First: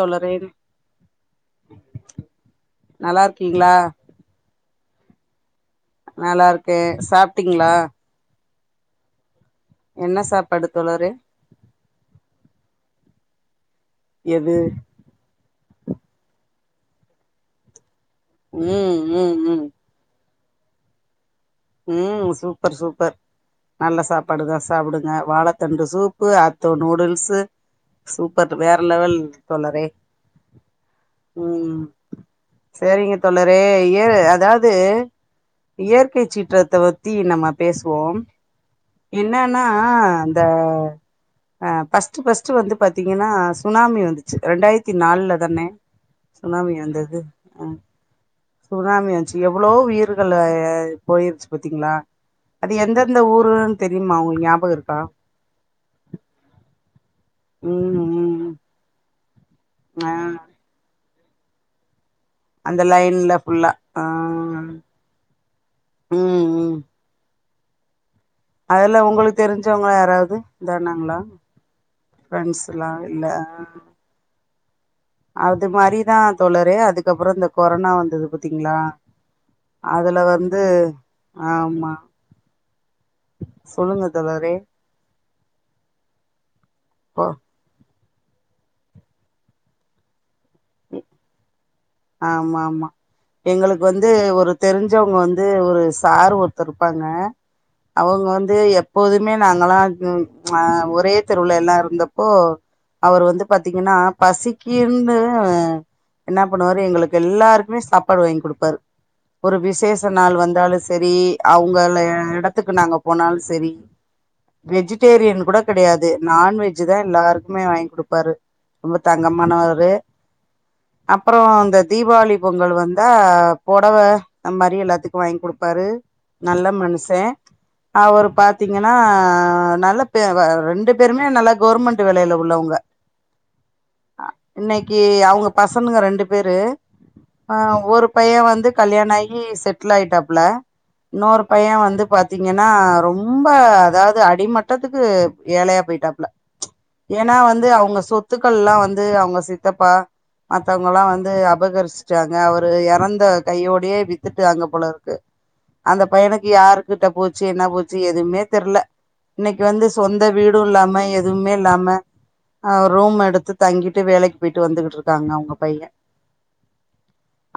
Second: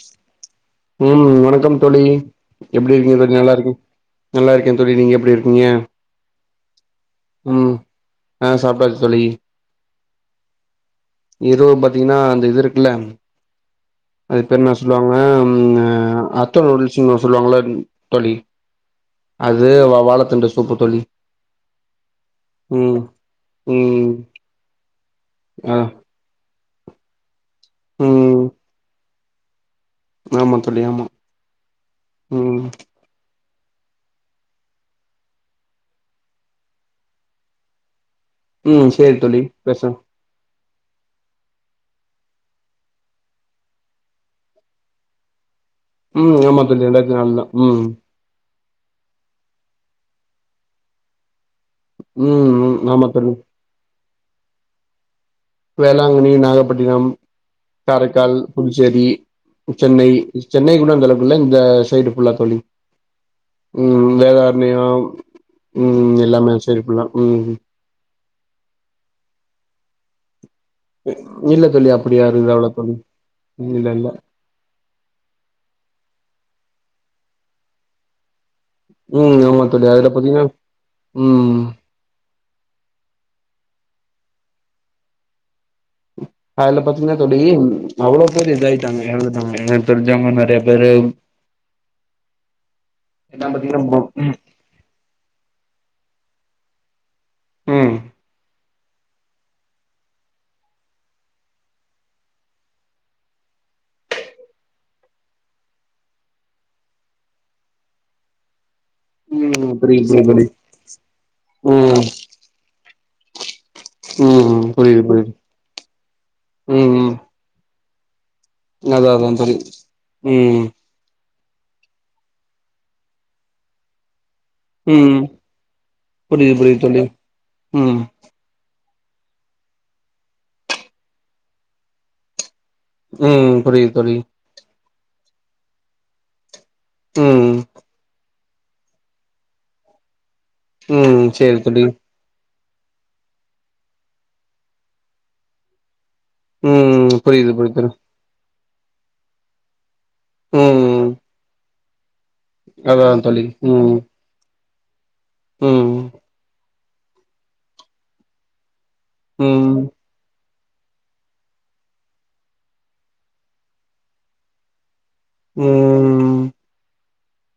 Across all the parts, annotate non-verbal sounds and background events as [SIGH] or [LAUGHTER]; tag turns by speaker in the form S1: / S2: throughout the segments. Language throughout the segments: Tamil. S1: தோழரே
S2: ம் ம் வணக்கம் தோழி எப்டி இருக்கீங்க தோழி நல்லா இருக்கே நல்லா இருக்கே தோழி நீங்க எப்டி இருக் ஏ
S1: நல்லா இருக்கே சாப்ட்டீங்களா
S2: ஆ சாப்ட்டாச்சி தோழி
S1: என்ன சாப்பாடு தோழரே
S2: இரவு பாத்தீங்கன்னா அந்த இது இருக்குல அது
S1: எது
S2: பேரு இன்னா சொல்லுவாங்க ம் அத் த்தோ நூடுல்ஸ் சொல்லுவாங்கல்ல தோழி
S1: ம் ம் ம்
S2: அது வ வாழ தண்டு சூ சூப்பு தோழி
S1: ம் சூப்பர்
S2: ம்
S1: சூப்பர் நல்ல
S2: ம்
S1: சாப்பாடுதா சாப்பிடுங் ன்ன
S2: ஆ
S1: வாழதண்டு சூப்பு அ த்தோ நூடுல்ஸ்சு சூப்பர் வேற லெவல் தோழரே
S2: நாமாங் தோழி ஆமா ம்
S1: வே இயற் அதாவது இயற்கை சீட் சீற்றத்த பத்தி நம்ம பேசுவோ
S2: ம் சேரி தோழி
S1: என்னன்னா
S2: பேசலா
S1: அந்த அ பஸ்ட் பஸ்ட் வந்து பாத்தீங்கன்னா சுனாமி வந்துச்சு ரெண்டாயிரத்தி நாலுல தானே
S2: ம் ஆமா
S1: சுனாமி
S2: தோழி இரண்டாயரத்தி
S1: வந்தது
S2: நாலுதா ம்
S1: சுனாமி வன்ச்சி எவ்வளோ உயிர்கள் போயிர்ச்சி பத்தீங்களா அது
S2: ம் ஆமா
S1: எந்தெந்த
S2: தோழி
S1: ஊருன்னு தெ தெரியுமா உங்ளுக் ஞாபக இருக்கா
S2: வேளாங்கண்ணி நாகப்பட்டினம்
S1: ம்
S2: காரைக்கால்
S1: ம்
S2: புதுச்சேரி சென்னை
S1: ஆ
S2: சென்னை கூட அந்தலவுக் இல்ல இந்த சைடு புல்லா தோழி
S1: அந்த லைன்ல ஃபுல்லா ஆ
S2: ம் வேதாரணையு ம் எல்லாமே சேரி ஃபுல்லா ம்
S1: அதெல்லா உங்களுக்கு தெரிஞ்சவங்க யாராவது இதானாங்களா
S2: இல்ல தோழி அப்பிடி யாரு இத ஆவலா
S1: ஃப்ரெண்ட்ஸ்லா
S2: தோழி
S1: இல்ல
S2: இல்ல இல்ல
S1: அது மாரிதா தோழரே அதுக்கப்புறோ இந்த கொரோனா வந்தது பத் டிங்ளா
S2: ம் ஆமா தோழி
S1: அதுல
S2: பாத்தீங்கன்னா
S1: வந்து ஆ
S2: ம்
S1: ஆமா சொல்லுங்க தோழரே
S2: அதுல பாத்தீங்கன்னா
S1: ஓ,
S2: தோழி அவ்ளோ பேர் இதாயிட்டாங்க எறந்துட்டாங்க என தெரிஞ்சவங்க நெறையா பேரு
S1: ஆமா ஆமா
S2: எல்லா
S1: எங்களுக்கு
S2: பாத்தீங்கன்னா
S1: வந்து ஒரு தெரிஞ்சவங்க வந் து ஒரு சாரு ஒருத்தர் இருப்பாங்க
S2: ம்
S1: அவுங்க வந்து எப் போதுமே நாங்களா ஒரே தெருவுல எல்லாம் இருந்தப்போ அவரு வந்து பாத்தீங்கன்னா பசிக்குன்னு என்ன என்ன பண்ணுவாரு எங்களுக்கு எல்லாருக்குமே சாப்பாடு வாங்கி குடுப்பாரு ஒரு
S2: ம்
S1: விசேஷ
S2: புரியுது புரியுது
S1: நாள்
S2: தோழி
S1: வந்தாலும் செரி அவுங்கல
S2: ம்
S1: எடத்துக்கு நாங்க போனால் செரி
S2: ம் புரியுது புரியுது
S1: வெஜிடேரியன் கூட கெடையாது நான்வெஜ்ஜி
S2: ம்
S1: தான்
S2: ம்
S1: எல்லாருக்குமே வாங் குடுப்பாரு ரொம்ப
S2: அதா அதான் புரியிது ம்
S1: அப்பறம் இந்த தீபாவளி பொங்கல் வந்தா பொடவ அம்மாரி
S2: ம்
S1: எல்லாத்துக்கும் வாங்கி குடுப்பாரு
S2: புரியுது
S1: நல்ல
S2: புரியுது தோழி
S1: மனுஷன்
S2: ம்
S1: அவரு பாத்தி இங்கன்னா நல்ல பே வ ரெண்டு பேருமே நல்லா கவுர்மெண்ட் வேலைல உள்ளவங்க
S2: ம் புரியிது தோழி
S1: க அவுங்க பச ங்கனுங்க ரெண்டு பேரு
S2: ம்
S1: ஆ ஒரு பையன் வந் து கல்யாண ஆயி செட்லாயிட்டாப் பில
S2: ம்
S1: இன்னொரு
S2: சேரி
S1: பையன்
S2: தோழி
S1: வந்து பாத்தீ ங்கினா ரொம்ப அதாவது அடிமட்டத்துக்கு ஏழையா போயிட்டா ப்ல
S2: ம்
S1: ஏன்னா
S2: புரியுது
S1: வந்து
S2: புரியுது தோழி
S1: அவுங்க சொத்துக் கள்லாம் வந்து அவங்க சித்தப்பா
S2: ம்
S1: மத்தவங்கல்லாம் வந்து அபகரிச் ச்சாங்க அவரு
S2: அதா
S1: எறந்த
S2: தோழி ம்
S1: கையோடையே வித்துட்டு அங்க போலரு க்கு
S2: ம்
S1: அந்த பையனுக்கு யாருக் கிட்ட போச்சு என்ன போச்சு எதுவுமே தெரில இன்னைக்கு
S2: ம்
S1: வந்து சொந்த வீடு ம் இல்லாம எதுவுமே இல்லாம ஆ ரூம் எடுத்து தங்கிட்டு வேலைக்கு போயிட்டு வந்துகிட்டுருக்கு தாங்க அவுங்க பைய
S2: ம்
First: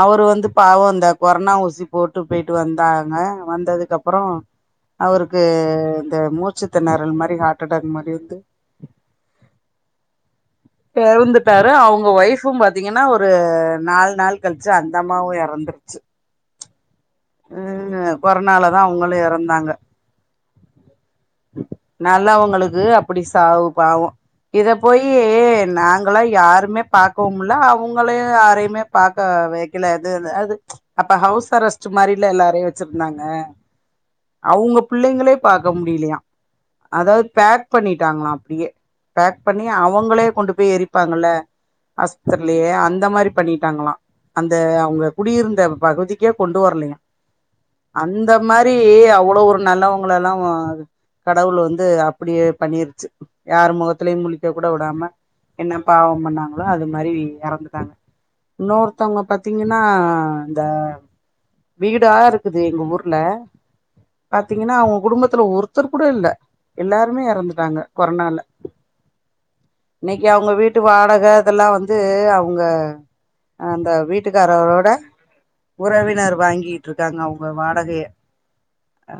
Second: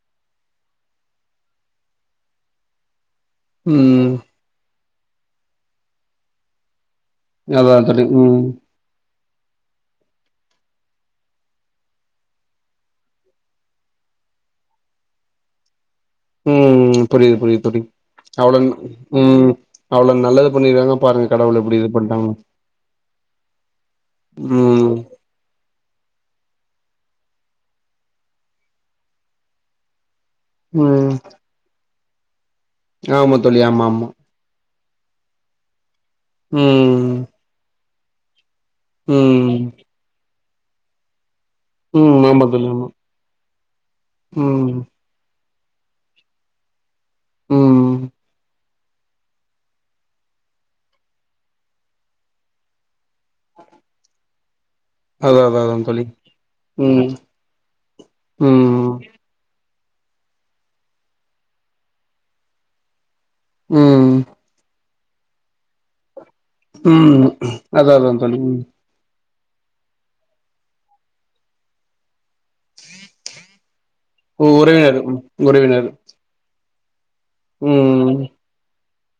S1: அவரு வந்து பாவோ இந்த கொரானா ஊசி போட்டு போயிட்டு வந்தா நெ வந்ததுக்கு
S2: ம்
S1: அப்றோ அவருக்கு இந்த மூச்சு திணற அது மாரி ஹாட்
S2: அதா
S1: அட்டாக்
S2: தோழி
S1: மாரி வந்து
S2: ம்
S1: எறந்துட்டாரு அவுங்க ஒய்ஃபும் பாத்தீங்கனா ஒரு நாலு நாள் கழிச்சு அந்த அம்மாவு இறந்துருச்சு
S2: ம்ம்ம் புரியுது புரியுது தோழி அவ்ளோ
S1: கொரோனாலதா அவங்களு
S2: உம்
S1: எறந்தாங்க
S2: அவ்ளவு நல்லவர் முள்ளி வேகம் [UNINTELLIGIBLE]
S1: நல்லவங்களுக்கு அப்டி சாவு பாவோ இத
S2: ம்
S1: போயி நாங் ளம் யாருமே பாக்கவும்ல்ல அவங்கள யாரையுமே பாக்க வைக்கல அ அது
S2: ம்
S1: அப்ப ஹவுஸ் அரெஸ்ட் சுமாரிலல்ல எல்லாரையு வச்சிருந்தாங்க
S2: ஆமா தோழி ஆமா ஆமா
S1: அவுங்க பிள்ளைங்களே பாக்க முடியலையா
S2: ம்
S1: அதாவது பேக் பண்ணிட்டாங்களா அப்டியே பேக்
S2: ம்
S1: பண்ணி அவுங்களே கொண்டு போ போய் எரிப்பாங்கல்ல
S2: ம் ஆமா தோழி
S1: ஆஸ்பத்திரிலயே
S2: ஆமா
S1: அந்த மாரி பண்ணிட்டாங்களா அந்த
S2: ம்
S1: அவுங்க குடியிருந் பகுதிக்கே கொண்டு வரலிங்க
S2: ம்
S1: அந்த மாரி மாரி அவ்வளவு ஒரு நல்லவங்கள எல்லா கடவுள் வந்து அப்புடியே பண்ணிருச்சு யார் முகத்துலயு முளிக்க கூட விடாம
S2: அதா அதா
S1: என்ன
S2: அதா தோழி
S1: பாவம் பண்ணாங்களோ அது
S2: ம்
S1: மாரி எறந்துட்டாங்க
S2: ம்
S1: இன்னொருத்தவங்க பாத்தீங்கனா ன்ன இந்த வீடா இருக்குது எங்க ஊரு
S2: ம்
S1: பாத்தீங்கன்னா அவுங்க குடும்பத்ல்ல ஒரு ஒருத்தர் கூட இல்ல எல்லாருமே
S2: ம் அதா அதா அதா நீங்
S1: இன்னிக்கு அவங்க வீட்டு வாடக அதெல்லா வந்து அவ் உங்க அந்த வீட்க்காரரோட
S2: உறவினர் ம்
S1: உறவினர் வாங்கி க்காங்க அவங்க வாடகைய
S2: ம்
S1: ஆ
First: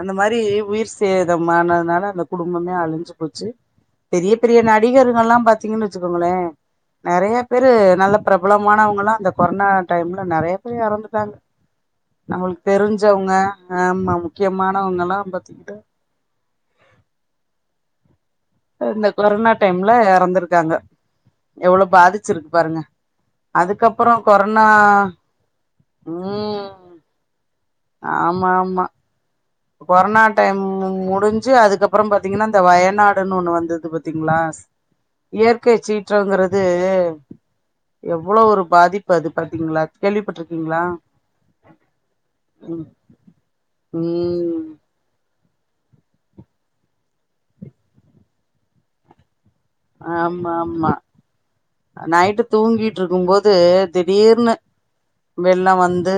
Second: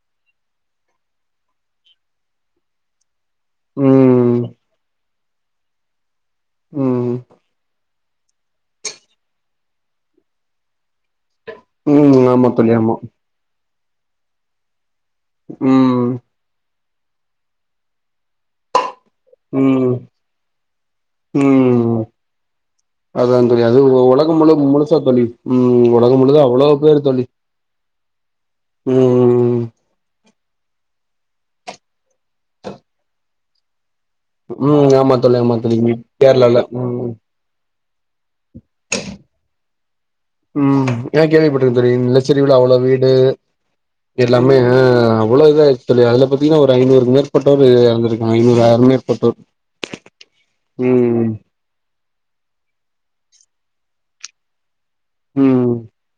S1: அந்த மாரி உயிர் சேதமானதுனால அந்த குடும்பமே அழுஞ்சு போச்சு பெரிய
S2: ம்
S1: பெரிய நடிகர் கெல்லா பாத்தீங்கன்னா வெச்சுக் கோங்களே
S2: ம்
S1: நறையா பேரு நல்லப் பிரபலமானவங்களா அந்த கொரனா டைம்ல நறையா பேர் எறந்து போயிட்டாங்க
S2: ம் ஆமா
S1: நமளுக்கு
S2: தோழி ஆமா
S1: தெருஞ்சவங்க ஆமா முக்கியமானவங்க லா பாத்துகிட்டு
S2: ம்
S1: இந்த கொரனா டைம்ல
S2: ம்
S1: எறந்துருக்காங்க எவ்ளோ
S2: ம்
S1: பாதுச்சுருக்கு பாருங்க
S2: அதா தோழி அது
S1: அதுக்கப்புறோ
S2: உலகம் முழு
S1: கொரனா
S2: முழுசா தோழி ம் உலகம் முழுது அவ்ளோ
S1: ம்
S2: பேர் தோழி
S1: ஆமா ஆமா
S2: ம்
S1: கொரனாக் டைம் முடுஞ்சு அதுக்கப்புறோ பாத்தீங்கன்னா இந்த வயநாடுன் ஒண்ணு வந்துது பாத் தீங்கிளா
S2: ம் ஆமா தோழி ஆமா
S1: இயற்கை
S2: தோழி
S1: சீற்றங்குறது
S2: கேரளால ம்
S1: எவ்ளோ ஒரு பாதிப்பு அது பாத்தீங்களா கேள்விப்பட்டிருக்கீங்களா
S2: ம் ஏ கேவிப்பட்ருக்க தோழி நிலச்சரிவுல அவ்ளோ
S1: ம்
S2: வீடு எல்லாம்
S1: ம்
S2: [UNINTELLIGIBLE] அவ்ளோ இது ஆயிருச்சு தோழி அதுல பாத்தீங்கன்னா ஒரு ஐநூறுக்கு மேற்பட்டோரு எறந்துருக்காங்க ஐநூறு ஆயிரோ மேற்பட்டோர்
S1: ஆமா ஆமா
S2: ம்
S1: நைட்டு தூங்கிட்ருக்கும் போது து திடீர்னு வெள்ளோ
S2: ம்
S1: வந்து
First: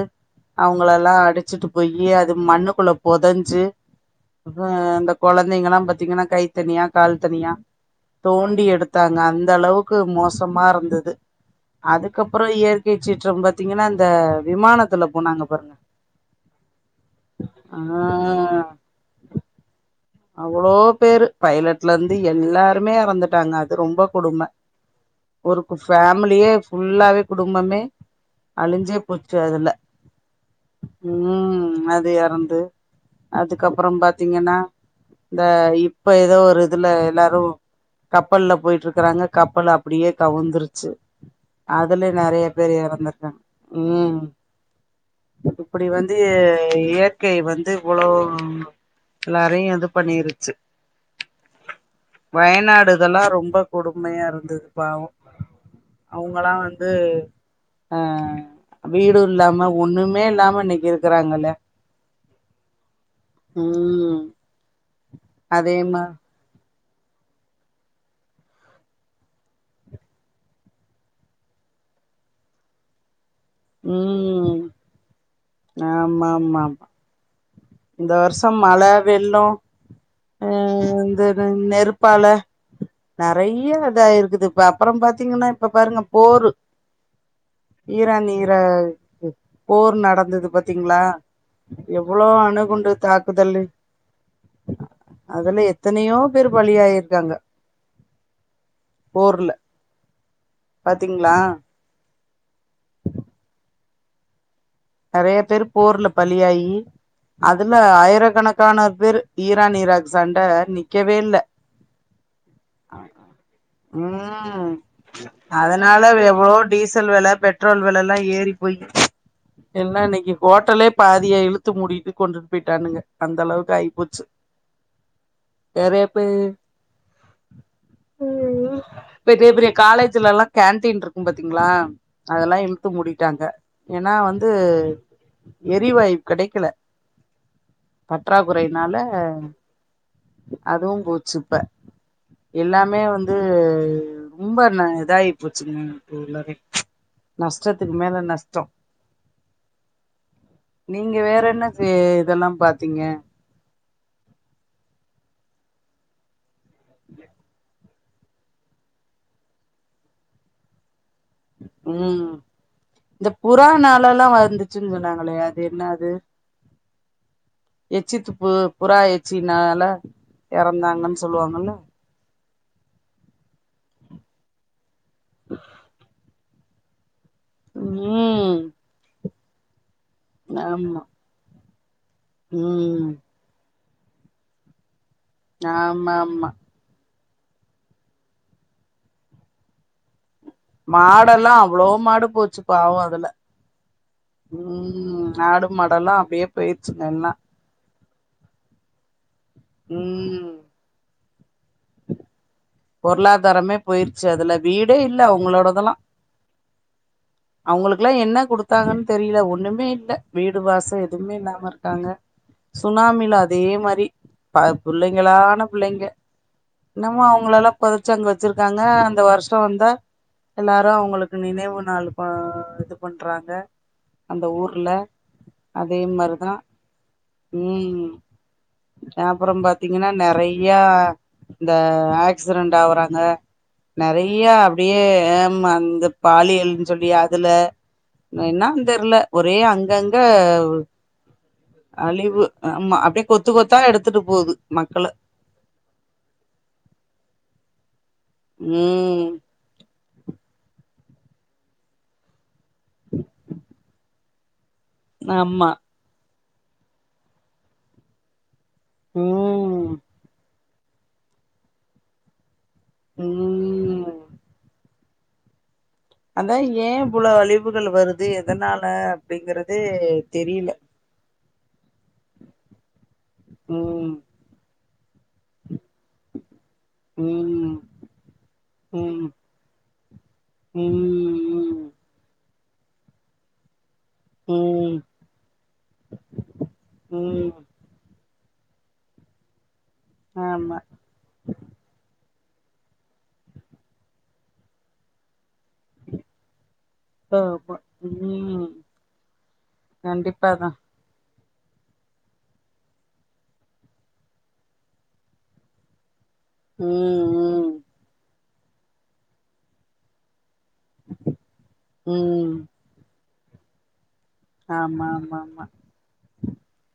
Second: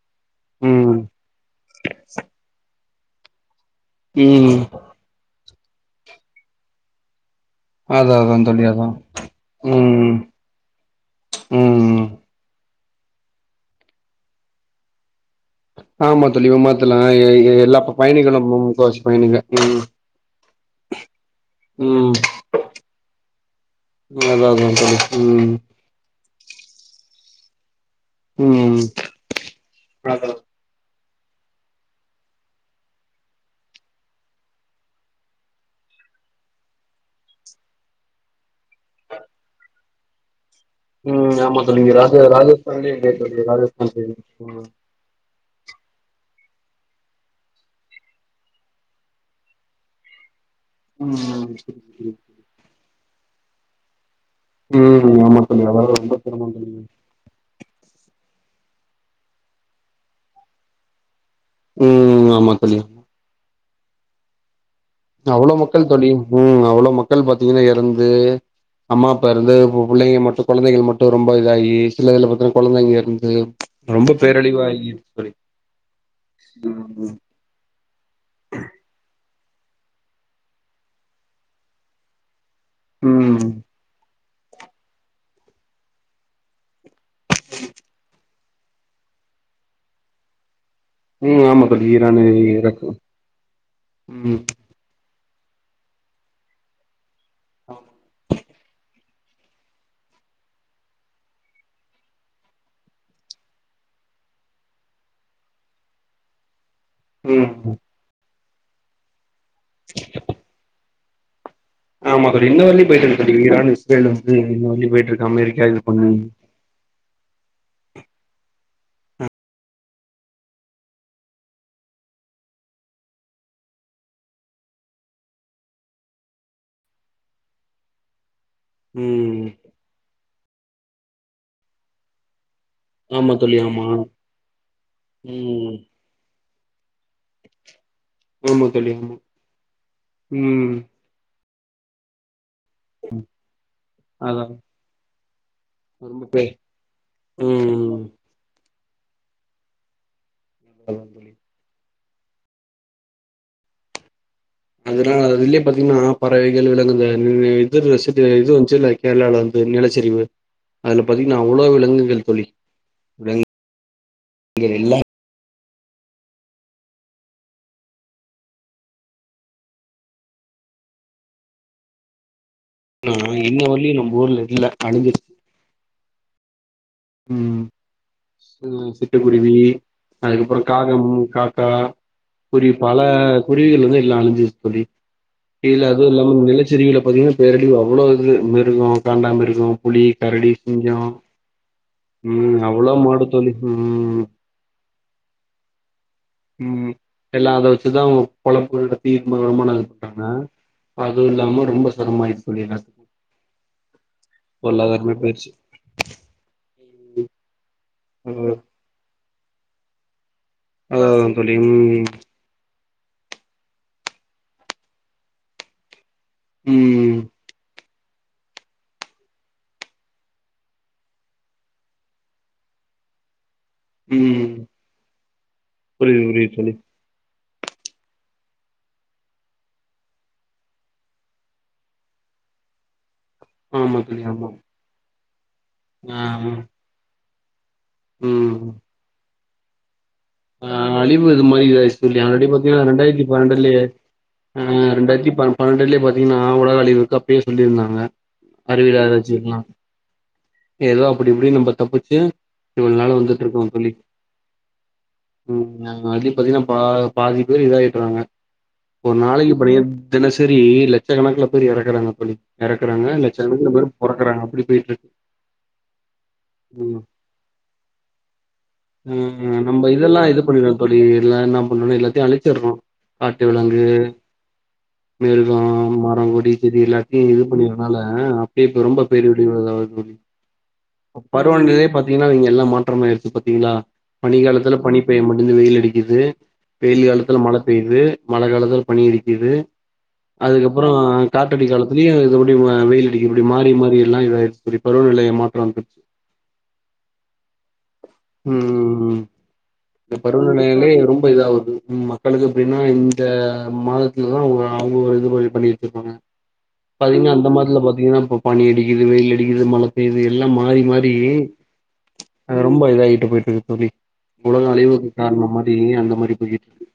S2: ம்
S1: அவங்கள எல்லா அடுச்சுட்டு போயி அது மண்ணுக்குள்ள பொதஞ்சு
S2: ம்
S1: அதா அந்த கொழந் கொழந்தைங்கல்லா பாத்தீங்கன்னா கை தனியா கால் தனியா
S2: அதா அதா தோழி
S1: தோண்டி
S2: அதா
S1: எடுத்தாங்க அந்த அளவுக்கு
S2: ம்
S1: மோசமா இருந்தது
S2: ம்
S1: அதுக்கப்புறம் ஏ சீறறம் பாத்தீங்கன்னா இந்த விமானத்துல போனாங்க பாருங்க
S2: ஆமா தோழி மாத்தலா ஏ
S1: ஆ
S2: எல்லா பயணிகளும் மு முக்கவாசி பயணிக
S1: அவ்ளோ பேரு பைலட்ல இருந்து எல்லாருமே இறந்துட்டாங்க அது ரொம்ப கொடுமை
S2: அதா அதா தோழி ம்
S1: ஒருக்கு பேமிலியே ஃபுல்லா பாதி குடும்பமே
S2: ம்
S1: அழிஞ்சே போச்சு அதுல
S2: அதா
S1: ம் அது இறந்து அதுக்கப்ற பாத்தீங்கன்னா இந்த இப்ப ஏதோ ஒரு இதுல எல்லாரு கப்பல்ல போயிட்டு இருக்கறாங்க கப்பல் அப்புடியே கவுந்துருச்
S2: ம் ஆமா தோழி நீங்க ராஜ ராஜஸ்தான்லயே இங்க
S1: எறந்திருக்காங்க
S2: சொல்லிங்க ராஜஸ்தான் போயி ம்
S1: இப்டி வந்து இயற்கை வந்து இவ்ளோ லாக் இதயு வந்து பண்ணிருச்சு
S2: ம் சரி சரி சரி
S1: வயநாடு இதெல்லா ரொம்ப கொடும்
S2: ம் ஆமா தோழி அதாலா ரொம்ப சிரமம் தோழி
S1: அ வீடும் இல்லாம ஒண்ணுமே இல்லாம இன்னைக்கு இருக்கிறாங்கல்ல
S2: ம் ஆமா தோழி
S1: ம்
S2: அவ்ளோ
S1: அதே
S2: மக்கள்
S1: மா
S2: தோழி ம் அவ்ளோ மக்கள் பாத்தீங்கன்னா எறந்து அம்மா அப்பா இருந்து புள்ளைங்க மட்டும் கொழந்தைகள் மட்டு ரொம்ப இதாயி சில இதுல பாத்தீங்கன்னா கொழந்தைங்க இருந்து ரொம்ப பேர்
S1: ம்
S2: அழிவா ஆகிருச்சு தோழி
S1: ஆமா மா மா இந்த வருஷம் மழ வெள்ளோம் போம் ம் இந்த நெருப்பால
S2: ம்
S1: நெறைய இதாயிருக்கு அப்புற பாத்தீங்கன்னா இப்ப பாருங்க போரு ஈரான் ஈராக் போர் நடக் தது பத் பத்தீங்களா
S2: ம் ஆமா தோழி ஈரானு
S1: எவ்ளோ அணுகுண்டு
S2: ஈராக்கு
S1: தாக்குதலு
S2: ம்
S1: அதுல எத்தனையோ பேர் பலியாயிருக்காங்க
S2: ஆஹ
S1: போர்ல பாத்தீங்ளா நெறைய பேரு போர்ல பழியாயி
S2: ம்
S1: அதுல ஆயிரக்கணக் காண பேரு ஈரான் ஈராக் சண்ட நீ க்கவே இல்ல
S2: ஆமா தோழி இன்ன வரலயு போயிட்டு இருக்கு தோழி ஈரான் இஸ்ரேல் வந்து இன்ன
S1: உம்
S2: வரலயு போயிட்டு இருக்கு அமெரிக்கா இது
S1: அதனால
S2: பண்ணி
S1: எவ்ளோ டீசல் வெல பெட்ரோல் வெல எல்லா ஏறி போய் ஏன்னா இன்னைக்கு ஹோட்டலே பாதியா இழுத்து முடிட்டு கொண்டுட்டு போயிட்டானுங்க அந்த அளவுக்கு ஆகிப்போச்சு நெறய பேரு பெரிய
S2: ம்
S1: பெரிய காலேஜ்லல்லா கேண்டீன் இருக்கு பாத்தீங்களா அதெல்லா இழுத்து
S2: ஆமா
S1: மூடிட்டாங்க
S2: தோழி ஆமா
S1: ஏன்னா வந்து இது
S2: ம்
S1: எரிவாயு கெடைக்கல
S2: ஆமா தோழி
S1: பற்றாக்குறைனால
S2: ஆமா ம்
S1: அதுவும் போச்சு சப்ப எல்லாமே வந்து
S2: அதா
S1: ரொம்ப இதாயி
S2: ரொம்ப பே
S1: போச்சுங்கப்ப நஷ்டத்துக்கு
S2: ம்
S1: மேல நஷ்டோ
S2: அதா
S1: நீங்க
S2: தோழி
S1: வேற என்ன ரி இதெல்லா பாத்தீங்க
S2: அதனால அதுலயே பாத்தீங்கனா பறவை விளங்குத எர் ரசித்து இது வந்துச்சு இ கேரளாவ்ல வந்து நிலச்சரிவு அதுல பாத்தீங்கன்னா அவ்ளோ
S1: உம்
S2: விலங்குகள் தோழி
S1: இந்த புற நாள எல்லா
S2: விலங்குகள்
S1: வந்துச்சுன்னு
S2: எல்லாம்னா
S1: சொன்னாங்களே என்ன அது எச்சி துப்பு புறா எச்சினால இறந்தாங்கன்னு சொல்லுவாங்கல்ல
S2: ஆ இன்ன வரயு நம்ம ஊர்ல இல்ல அழுஞ்சது உம்
S1: ம்
S2: உ ச குருவி அதுக்கப்றோ
S1: ஆமா
S2: காகம் காக் ஆ குரு பல
S1: ம்
S2: குருவிகள் வந்து எல்லா அழுஞ்சுருச்சு தோழி இல்ல அதுவு
S1: ஆமா
S2: இல்லாம
S1: ஆமா
S2: நிலச்சரிவுல பாத்தீங்கனா பேரடி அவ்ளோ இது மிருகோ காண்டா மிருகோ புலி கரடி சிங்கோ
S1: மாடெல்லா அவ்ளோ மாடு
S2: உம்
S1: போச்சு
S2: அவ்ளோ
S1: பாவோ
S2: மாடு
S1: அதுல
S2: தோழி உம்
S1: ம் ஆடு மாடெல்லா அப்டியே
S2: ம்
S1: போயிருச்சுங்க
S2: எல்லா அத வெச்சுதா அவங்க பொழப்பு‌நடத்தி வருமானோ இது பண்றாங்க
S1: ம்
S2: அது இல்லாம ரொம்போ சிரமாயிருச்
S1: பொருளாதாரமே போயிருச்சு அதுல வீடே
S2: பொருளாதாரமே
S1: இல்ல அங்களோடதெல்லா
S2: ம்
S1: அவங்களுக்கெல்லா என்ன குடுத்தாங்கன் தெரில ஒன் ஒண்ணுமே இல்ல வீடு வாசோ
S2: அதா
S1: எதுமே
S2: தோழி
S1: இல்லாம
S2: ம்
S1: இருக்காங்க சுனாமில அதே மாரி ப புள்ளைங்களான புள்ளைங்க
S2: ம்,
S1: என்னமா அவங்கள எல்லா பொதச்சு அங்க வெச்சுருக்காங்க இந்த வருஷோ வந்தா எல்லாரு அவங்களுக்கு நினைவு நாளு ப இது பண்றாங்க அந்த
S2: ம்
S1: ஊர்ல அதே
S2: புரிது புரிது
S1: மாரிதா
S2: தோழி
S1: ம் அப்புறோ பாத்தீங்கன்னா நறையா இந்த ஏக்ட் ஏக்ஸிடெண்ட் ஆவுறாங்க
S2: ஆமா தோழி, ஆமா.
S1: நறையா அப்டியே ஏம் ம்மா அந்த
S2: ஆ, ம்,
S1: பாலியல்ன் சொல்லி அ இதுல
S2: ம்.
S1: என்னான் தெர்ல ஒரே அங்கங்
S2: ஆ அழிவு இது மாரி சொல்லி
S1: அழிவு
S2: [UNINTELLIGIBLE] பாத்தீங்கன்னா
S1: ஆமா
S2: ரெண்டாயிரத்தி
S1: அப்டியே கொத்து கொத்தா
S2: பன்னெண்டுலயே
S1: எடுத்துட்டு போகுது
S2: அ
S1: மக்கள
S2: ரெண்டாயிரத்தி பன் பன்னெண்டுலயே பாத்தீங்கன்னா உலக அழிவு இருக்கப் அப்பவே சொல்லியிருந்தாங்க அறிவியல்
S1: ம்
S2: ஆராய்ச்சி எல்லா எதோ அப்டி இப்டி நம்ப தப்புச்சு இவ்ளோ நாளா வந்துட்டு இருக்கோ தோழி
S1: ஆமா
S2: ம் அது பாத்தீங்கன்னா பா பாதி பேரு இதாயிடுறாங்க ஒரு நாளைக்கு நறையா
S1: ம்
S2: தினசரி ரி லட்சக்கணக்கல பேர் எறக்குறாங்க தோழி எறக்குறாங்க லட்சம் பேர்
S1: ம்
S2: பறக்குறாங்க அப்டி போயிட்ருக்கு
S1: அதா ஏ
S2: ம்.
S1: ஃபுல்லா அழிவுகள் வருது எதனால
S2: ம்
S1: அப்டிங்குறது
S2: நம்ம இதெல்லா இது பண்ணிடற தோழி எல்லா நம்ப [UNINTELLIGIBLE] எல்லாத்தியு அழிச்சிரு காட்டு விலங்கு
S1: ம்
S2: மேழுகா மரங்கொடி திரி இல்லாட்டி [UNINTELLIGIBLE]
S1: ம்
S2: என்னால அப்பிடி இப்ப ரொம்ப
S1: ம்
S2: ரொம்ப பேர் [UNINTELLIGIBLE]
S1: ம்
S2: பருவீங்டேலே பத்திங்கன்னா எல்லா மா உட்டரமாிடிச்சி பாத்தீங்களா பனி காலத்துல பனி
S1: ம்
S2: பெய் முடிச்சி வெயில் அடிக்குது வெயில் காலத்தில
S1: ம்
S2: மழை பெய்யுது மழ காலத்தில்ல பணியடிக்குது
S1: ஆமா
S2: அதுக்கப்புறோ [UNINTELLIGIBLE] அப்பிடி மா வெயில் அடிக்கி இப்பிடி மாரி மாரி எல்லா இவ இப்பிடி பருவநிலை மாற்றம் ரந்திச்சி ம் ம் ம் இப்பருவ
S1: கண்டிப்பாதா
S2: நிலையிலே ரொம்ப புரிலாவது ம் மக்களுக்கு இப்பின்னா இந்த மாதத்துலதா அவுங்க அவுங்க ஒரு இது மாரி பண்ணிட்டுருப்பாங்க பாத்தீங்கன்னா அந்த
S1: ம்
S2: மாதத்துல பாத்திங்கன்னா இப் பனி அடிக்குது வெயில் அடிக்குது மழை பெயுது எல்லா மாறி மாறி
S1: ம் ம்
S2: அத ரொம்ப இதா ஆயிட்டு போயிட் ர் தோழி உலக
S1: ஆமா
S2: அழிவுக்கு
S1: ஆமா ஆமா
S2: காரணமாரி அந்த மாரி போயிட்டு இருக்கு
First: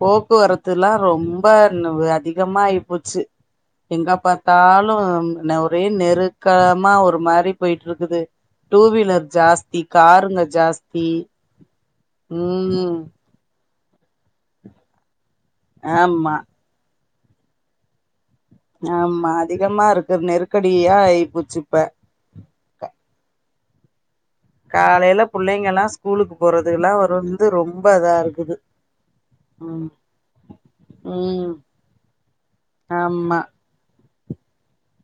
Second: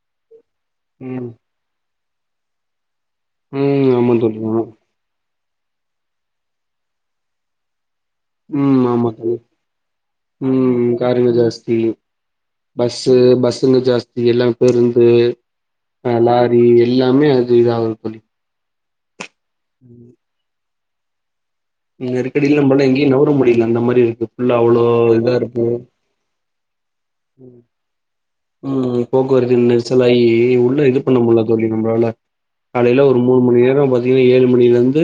S1: போக்குவரத்துல்லா
S2: ம்
S1: ரொம்ப ந அதிகமா ஆயிப்போச்சி
S2: ம்
S1: எங்க
S2: ஆமா தோழி ஆமா
S1: பாத்தாலு ந ஒரே நெரு க்கலமா ஒரு மாரி போயிட் இட்ருக்குது
S2: ம் ஆமா
S1: டூவீலர்
S2: தோழி
S1: ஜாஸ்தி காருங்க
S2: ம்
S1: ஜாஸ்தி
S2: காருங்க ஜாஸ்தி
S1: ம்
S2: ஸ்ங்க ஜாஸ்தி எல்லா பேருந்து ஆ
S1: ஆமா
S2: லாரி இல்லாமே அது இதாவு தோழி
S1: ஆமா அ திகமா இருக்கு நெருக்கடி ப்பிடியா ஆய் போச்சி
S2: நெருக்கடியில நம்மல எங்கியு நவுர முடியலா அந்த மாரி இருக்கு ஃபுல்லா அவ்ளோ
S1: காலையில
S2: இதா இருக்கு
S1: பிள்ளைங்க எல்லாம் ஸ்கூலுக்கு போறதுகுகலாம் வரும் வந்து ரொம்ப இதா இருக்
S2: ம் போக்குவரத்து நெரிசலாகி உள்ள இது பண்ண முடியல
S1: ம்
S2: தோழி நம்பளால காலையில ஒரு
S1: ஆமா
S2: மூணு மணி நேரம் ஏழு மணில இருந்து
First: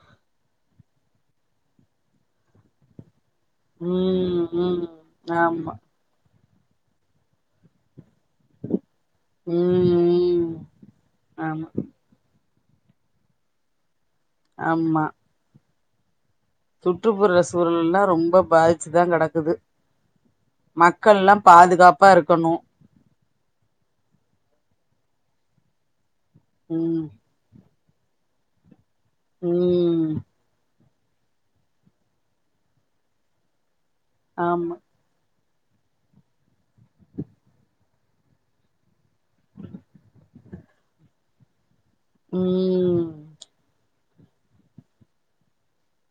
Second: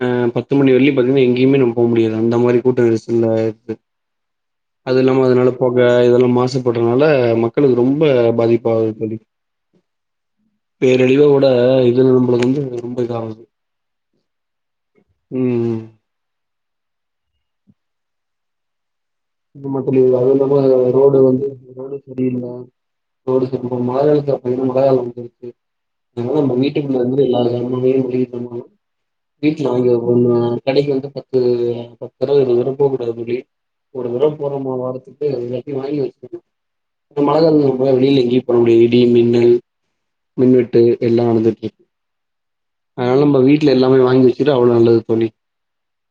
S2: ஆ பத்து மணி வரையிலும் பாத்தீங்கன்னா எங்கேமே நம்ம போக முடியாது அந்த மாதிரி கூட்டம் ஆயிச் சு
S1: ம் ம்
S2: அது இல்லாம அதனால
S1: ஆமா
S2: போக இதெல்லாம் மாச போடுறனால மக்களுக்கு ரொம் ப பாதிப்பாகுது தோழி
S1: ம் ம்
S2: பேரழிவு விட
S1: ஆமா
S2: இதுல நம்மளுக்கு வந்து ரொம்ப இதாவுது
S1: ஆமா
S2: ம்ம்
S1: சுற்றுப்புற சூழல் எல்லாம் ரொம்ப பாதிச்சு
S2: இது மட்டும் இல்ல அது ரோடு
S1: மக்கள்லா
S2: வந்து ரோடு
S1: பாதுகாப்பா
S2: சரியில்ல
S1: இருக்கணு
S2: ரோடு சரி மலையாளம் சேப்பீங்கன்னா மலையாளம் இருக்கு எங்களோட வீட்டுக்குள்ள
S1: ம்
S2: வந்து விளயாடனும் நல்லாவே கேக்குது ப்ரோ வீட்டுல வாங்கி
S1: ம்
S2: வைப்போமா கடைக்கு வந்து பத்து அ பத்துதடவை இருந்து தரும் போக கூடாது முடி ஒரு தடவ போறமா
S1: ஆமா
S2: வார்த்துக்கு வாங்கி வச்சுடேன் மழை வெளியில எங்கயும் போவலேயே இடி மின்னல் மின்வெட்டு எல்லாம் நடந்துட்டு இருக்கு
S1: ம்
S2: அதனால நம்ம வீட்டுல எல்லாமே வாங்கி வச்சுட்டா அவ்வளோ நல்லது தோழி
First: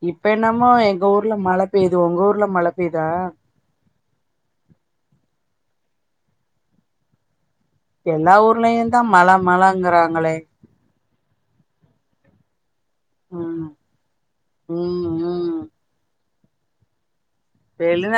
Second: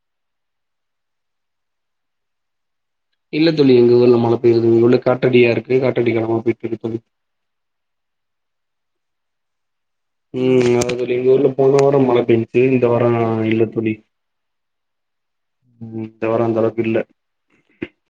S1: இப்ப என்னமோ எங்க ஊர்ல மழை பெய்யுது உங்க ஊர்ல மழை பெய்யுதா
S2: இல்ல தோழி எங்க ஊர்ல மழை பெய்யுரது இல்ல உள்ள காட்டடியா இருக்கு காட்டடி காலமா போயிட்டு இருக்கு தோழி
S1: எல்லா ஊர்லயும் தான் மழ மழ
S2: ம் அதான் தோழி எங்க ஊர்ல போன வாரம் மழை பெஞ்சுச்சு இந்த வாரம்
S1: ம்
S2: இல்ல தோழி
S1: ம் ம்
S2: ம் இந்த வாரம் அந்தளவுக்கு இல்ல
S1: வெளுவ